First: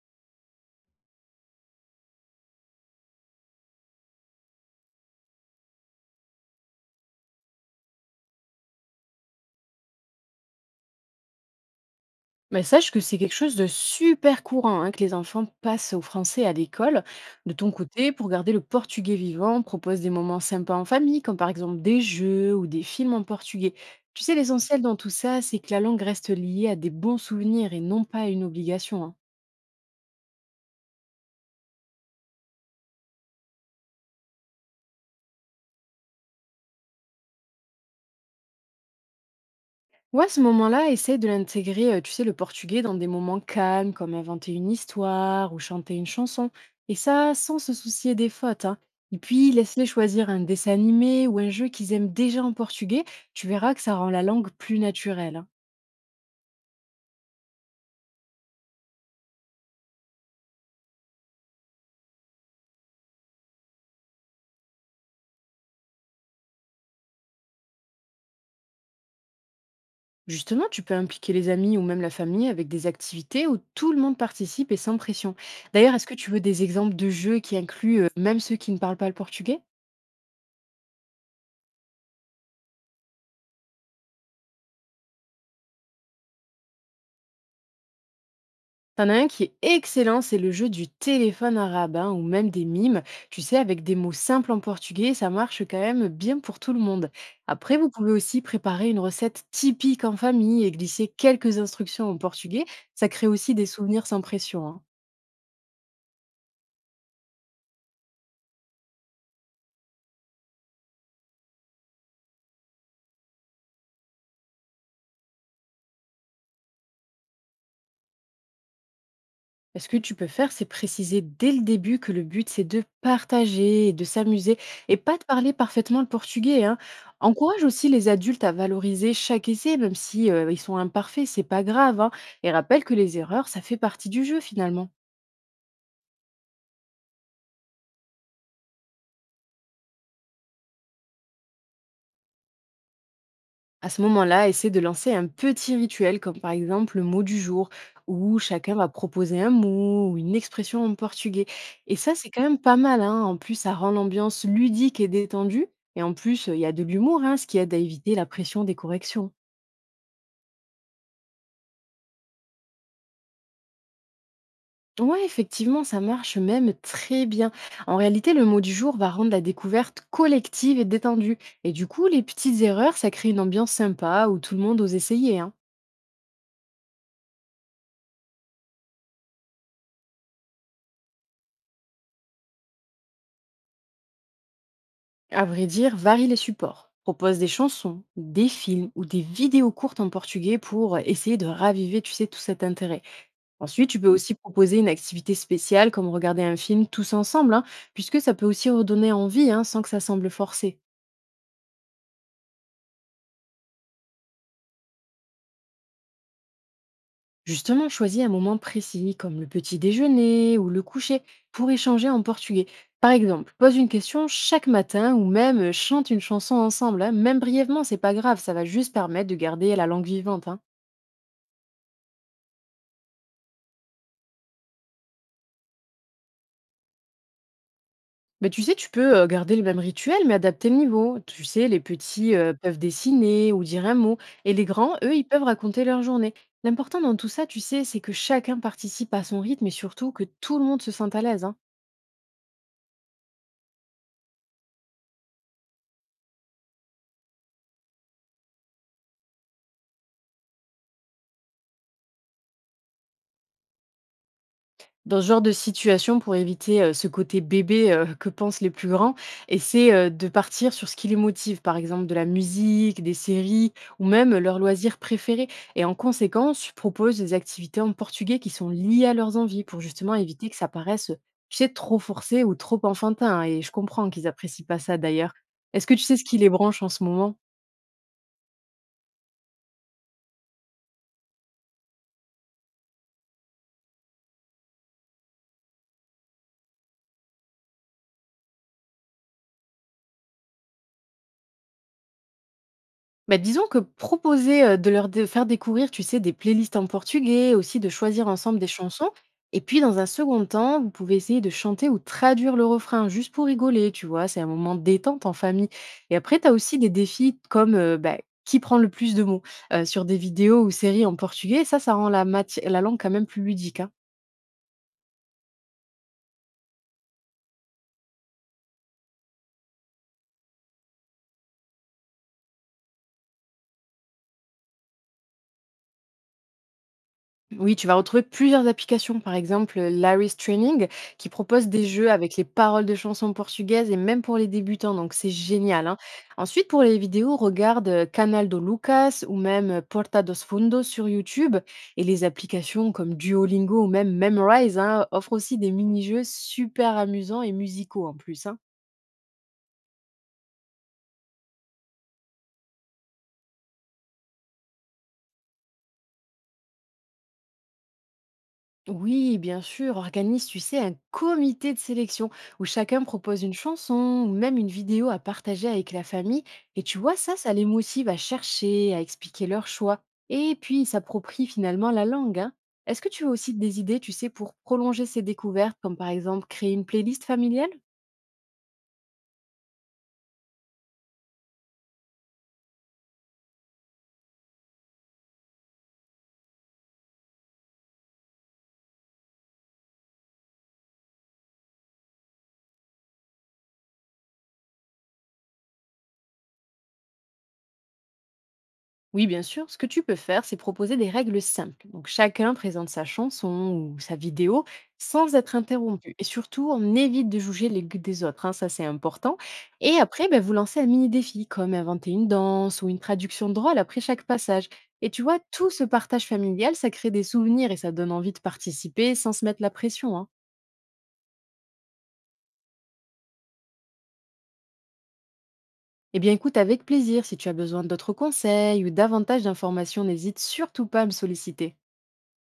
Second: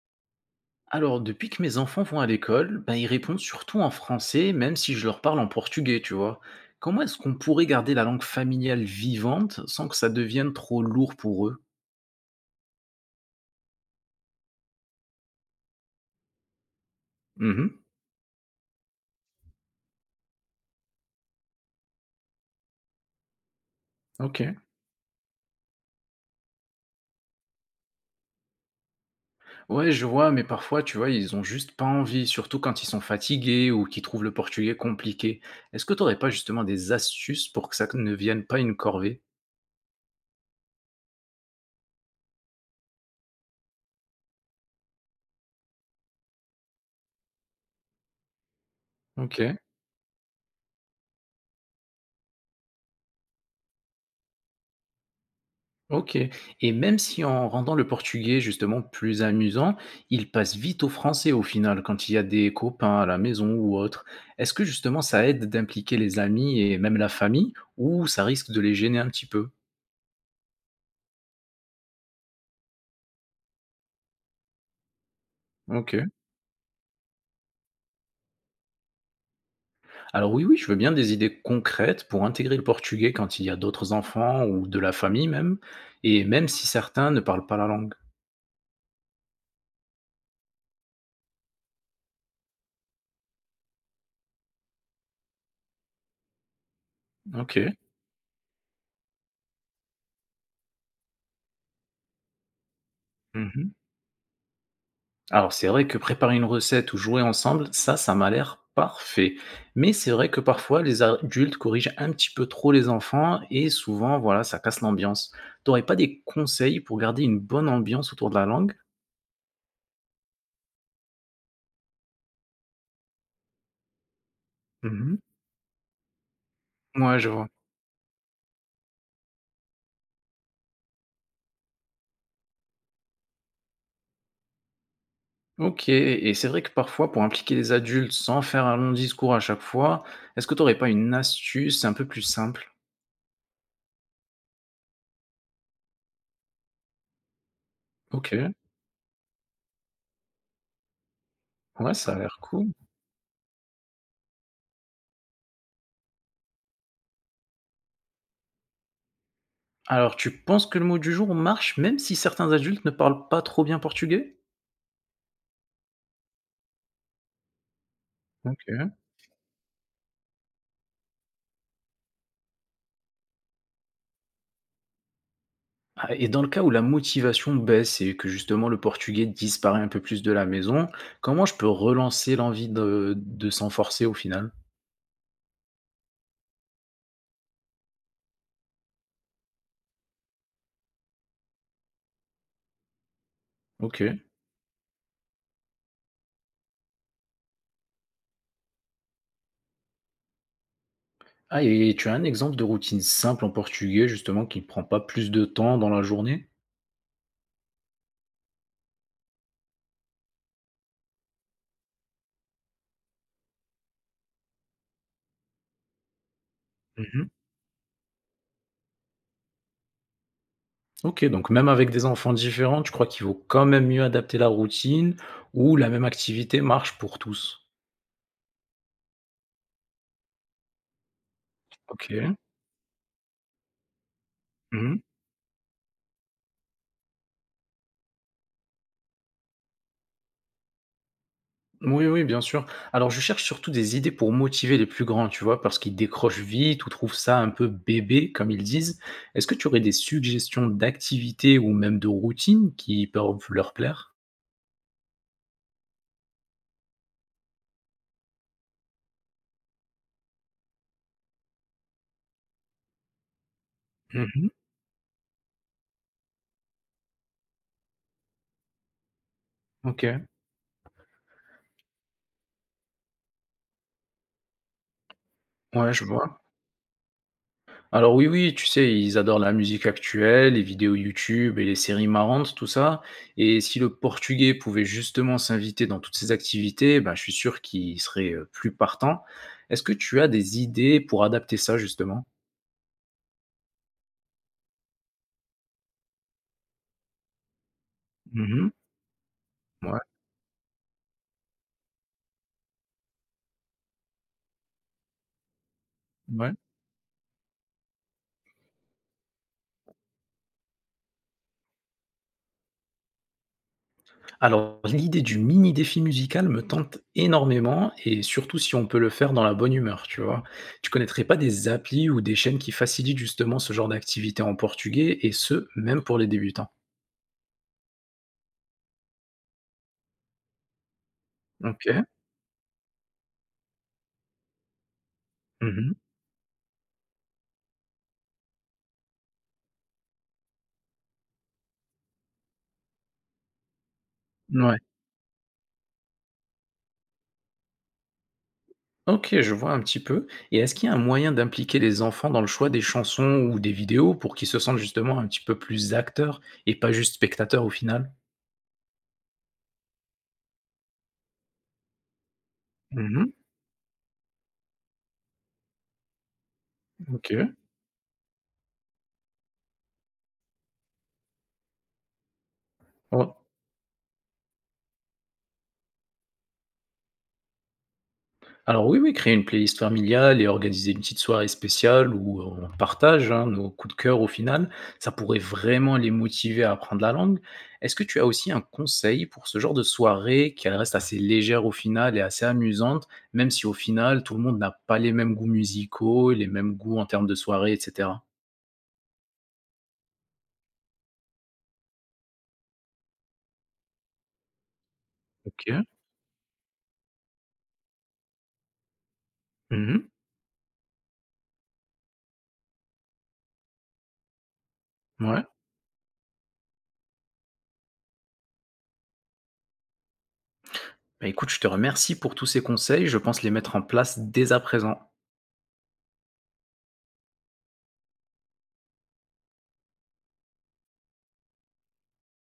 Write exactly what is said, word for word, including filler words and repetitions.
Alors, depuis que mes enfants vont à l'école, ben, ils répondent surtout en français, même si je leur parle en portugais, tu vois. Comment est-ce qu'on pourrait garder la langue familiale vivante sans que ça devienne trop lourd pour eux? Mais sache que c'est quelque chose de super courant hein, que les enfants passent au français à l'école. De ton Mhm. côté, pour garder le portugais vivant, propose des moments sympas en famille, comme par exemple des jeux ou des films en portugais. Tu sais, Ok. l'essentiel dans tout ça, c'est que la langue reste liée à des bons souvenirs et non pas à une obligation, hein. Ouais, je vois, mais parfois, tu vois, ils ont juste pas envie, surtout quand ils sont fatigués ou qu'ils trouvent le portugais compliqué. Est-ce que t'aurais pas justement des astuces pour que ça ne vienne pas une corvée? Ouais, à ce moment-là, essaye de l'intégrer, euh, tu sais, le portugais dans des moments calmes, comme inventer une histoire ou chanter une chanson. Et ça, sans se soucier des fautes, hein. Et Ok. puis, laisse-les choisir un dessin animé ou un jeu qu'ils aiment déjà en portugais. Tu verras que ça rend la langue plus naturelle, hein. OK, et même si en rendant le portugais justement plus amusant, il passe vite au français au final quand il y a des copains à la maison ou autre. Est-ce que justement ça aide d'impliquer les amis et même la famille ou ça risque de les gêner un petit peu? Justement, tu peux impliquer les amis ou même la famille avec des activités où tout le monde participe et sans pression. D'ailleurs, OK. est-ce que tu veux des exemples de jeux qui incluent euh, même ceux qui ne parlent pas le portugais? Alors oui, oui, je veux bien des idées concrètes pour intégrer le portugais quand il y a d'autres enfants ou de la famille même, et même si certains ne parlent pas la langue. T'en as un qui est excellent, c'est le jeu du téléphone arabe hein, ou même des mimes. Tu sais, avec des mots simples en portugais, ça marche quand même bien pour tout le monde. OK. Après, vous pouvez aussi préparer une recette typique en famille et glisser quelques instructions en portugais. Ça crée aussi des Mmh. souvenirs sans pression, hein. Alors c'est vrai que préparer une recette ou jouer ensemble, ça, ça m'a l'air parfait. Mais c'est vrai que parfois les adultes corrigent un petit peu trop les enfants et souvent, voilà, ça casse l'ambiance. T'aurais pas des conseils pour garder une bonne ambiance autour de la langue? Bah, ce que tu peux faire, c'est préciser dès le début que le but, c'est de partager et de s'amuser et Mhm. pas de parler parfaitement le portugais, hein. Ouais, je vois. Encourage aussi les adultes à valoriser chaque essai, même si euh, ils sont imparfaits, c'est pas grave, hein. Et rappelle que les erreurs, ça fait partie du jeu finalement. Ok, et c'est vrai que parfois, pour impliquer les adultes sans faire un long discours à chaque fois, est-ce que t'aurais pas une astuce un peu plus simple? À ce moment-là, essaie de lancer un petit rituel, comme par exemple le mot du jour, Ok, où chacun va proposer un mot ou une expression en portugais. ouais, Et ça ça, a c'est l'air quand même cool. pas mal, hein. En plus, ça rend l'ambiance ludique et détendue. Et en plus, il y a de l'humour, hein, ce qui aide à éviter la pression des corrections. Alors, tu penses que le mot du jour marche même si certains adultes ne parlent pas trop bien portugais? Ouais, effectivement, ça marche même très bien. En réalité, le mot du jour Ok. va rendre la découverte collective et détendue. Et du coup, les petites erreurs, ça crée une ambiance sympa où tout le monde ose essayer, hein. Ah, et dans le cas où la motivation baisse et que justement le portugais disparaît un peu plus de la maison, comment je peux relancer l'envie de, de s'en forcer au final? À vrai dire, varie les supports. Propose des chansons, des films ou des vidéos courtes en portugais pour essayer de raviver, tu sais, tout cet intérêt. Ensuite, tu Ok. peux aussi proposer une activité spéciale comme regarder un film tous ensemble, hein, puisque ça peut aussi redonner envie hein, sans que ça semble forcé. Ah, et tu as un exemple de routine simple en portugais justement qui ne prend pas plus de temps dans la journée? Justement, choisis un moment précis comme le petit déjeuner ou le coucher pour échanger en portugais. Par exemple, pose une question chaque matin ou même euh, chante une chanson ensemble, hein. Mhm. Même brièvement, c'est pas grave, ça va juste permettre de garder la langue vivante, hein. Ok, donc même avec des enfants différents, tu crois qu'il vaut quand même mieux adapter la routine ou la même activité marche pour tous? Bah, tu sais, tu peux euh, garder le même rituel, mais adapter le niveau. Tu sais, les Ok. petits euh, peuvent dessiner ou dire un mot, et les grands, Mhm. eux, ils peuvent raconter leur journée. L'important dans tout ça, tu sais, c'est que chacun participe à son rythme et surtout que tout le monde se sente à l'aise, hein. Oui, oui, bien sûr. Alors, je cherche surtout des idées pour motiver les plus grands, tu vois, parce qu'ils décrochent vite ou trouvent ça un peu bébé, comme ils disent. Est-ce que tu aurais des suggestions d'activités ou même de routines qui peuvent leur plaire? Dans ce genre de situation, pour éviter, heu, ce côté bébé, heu, que pensent les plus grands et c'est, heu, de partir sur ce qui les motive, par exemple de la musique, des séries ou même Mhm, leurs loisirs préférés, et en conséquence, je propose des activités en portugais qui sont liées à leurs envies pour ok, justement éviter que ça paraisse, heu, tu sais, trop forcé ou trop enfantin, et je comprends qu'ils apprécient pas ça d'ailleurs. Est-ce ouais, que je tu sais ce qui vois. les branche en ce moment? Alors oui, oui, tu sais, ils adorent la musique actuelle, les vidéos YouTube et les séries marrantes, tout ça. Et si le portugais pouvait justement s'inviter dans toutes ces activités, ben, je suis sûr qu'il serait euh, plus partant. Est-ce que tu as des idées pour adapter ça, justement? Bah, disons que proposer, heu, de leur de faire découvrir, tu sais, des playlists en portugais, aussi de choisir ensemble des Mhm. chansons, et puis dans un second temps, vous pouvez essayer de chanter ou traduire le refrain juste pour rigoler, tu vois? C'est un moment de détente en famille, et après tu Ouais. as aussi des défis comme, heu, bah, qui prend le plus de mots, heu, sur des vidéos ou séries en portugais. Ça, ça rend la mati la langue quand même plus ludique, hein. Alors, l'idée du mini défi musical me tente énormément et surtout si on peut le faire dans la bonne humeur, tu vois? Tu connaîtrais pas des applis ou des chaînes qui facilitent justement ce genre d'activité en portugais et ce, même pour les débutants? Oui, tu vas retrouver plusieurs applications, par exemple heu, Larry's Training, qui propose des OK. jeux avec les paroles de chansons portugaises et même pour les débutants, donc c'est génial, Mmh. hein. Ensuite, pour les vidéos, regarde, heu, Canal do Lucas ou même, heu, Porta dos Fundos sur YouTube, et les applications comme Duolingo ou même Ouais. Memrise, hein, offrent aussi des mini-jeux super amusants et musicaux en plus, hein. OK, je vois un petit peu, et est-ce qu'il y a un moyen d'impliquer les enfants dans le choix des chansons ou des vidéos pour qu'ils se sentent justement un petit peu plus acteurs et pas juste spectateurs au final? Oui, bien sûr, organise, tu sais, un comité de sélection où chacun Mmh. propose une chanson ou même une vidéo à partager avec la famille. Et tu vois, OK. ça, ça les motive à chercher, à expliquer leurs choix. Et puis, ils s'approprient finalement la langue, hein. Est-ce que tu as aussi des idées, tu sais, pour prolonger ces découvertes, comme par exemple créer une playlist familiale? Alors oui, oui, créer une playlist familiale et organiser une petite soirée spéciale où on partage, hein, nos coups de cœur au final, ça pourrait vraiment les motiver à apprendre la langue. Est-ce que tu as aussi un conseil pour ce genre de soirée qu'elle reste assez légère au final et assez amusante, même si au final tout le monde n'a pas les mêmes goûts musicaux, les mêmes goûts en termes de soirée, et cætera. Oui, bien sûr. Ce que tu peux faire, c'est proposer des règles simples. Donc, chacun présente sa chanson ou sa vidéo sans être Ok. interrompu. Et surtout, on évite de juger les goûts des autres, hein, ça, c'est important. Et Mhm. après, ben, vous lancez un mini défi, comme inventer une danse ou une traduction drôle après chaque passage. Et tu vois, Ouais. tout ce partage familial, ça crée des souvenirs et ça donne envie de participer sans se mettre la pression, hein. Bah écoute, je te remercie pour tous ces conseils, je pense les mettre en place dès à présent. Eh bien, écoute, avec plaisir. Si tu as besoin d'autres conseils ou davantage d'informations, n'hésite surtout pas à me solliciter.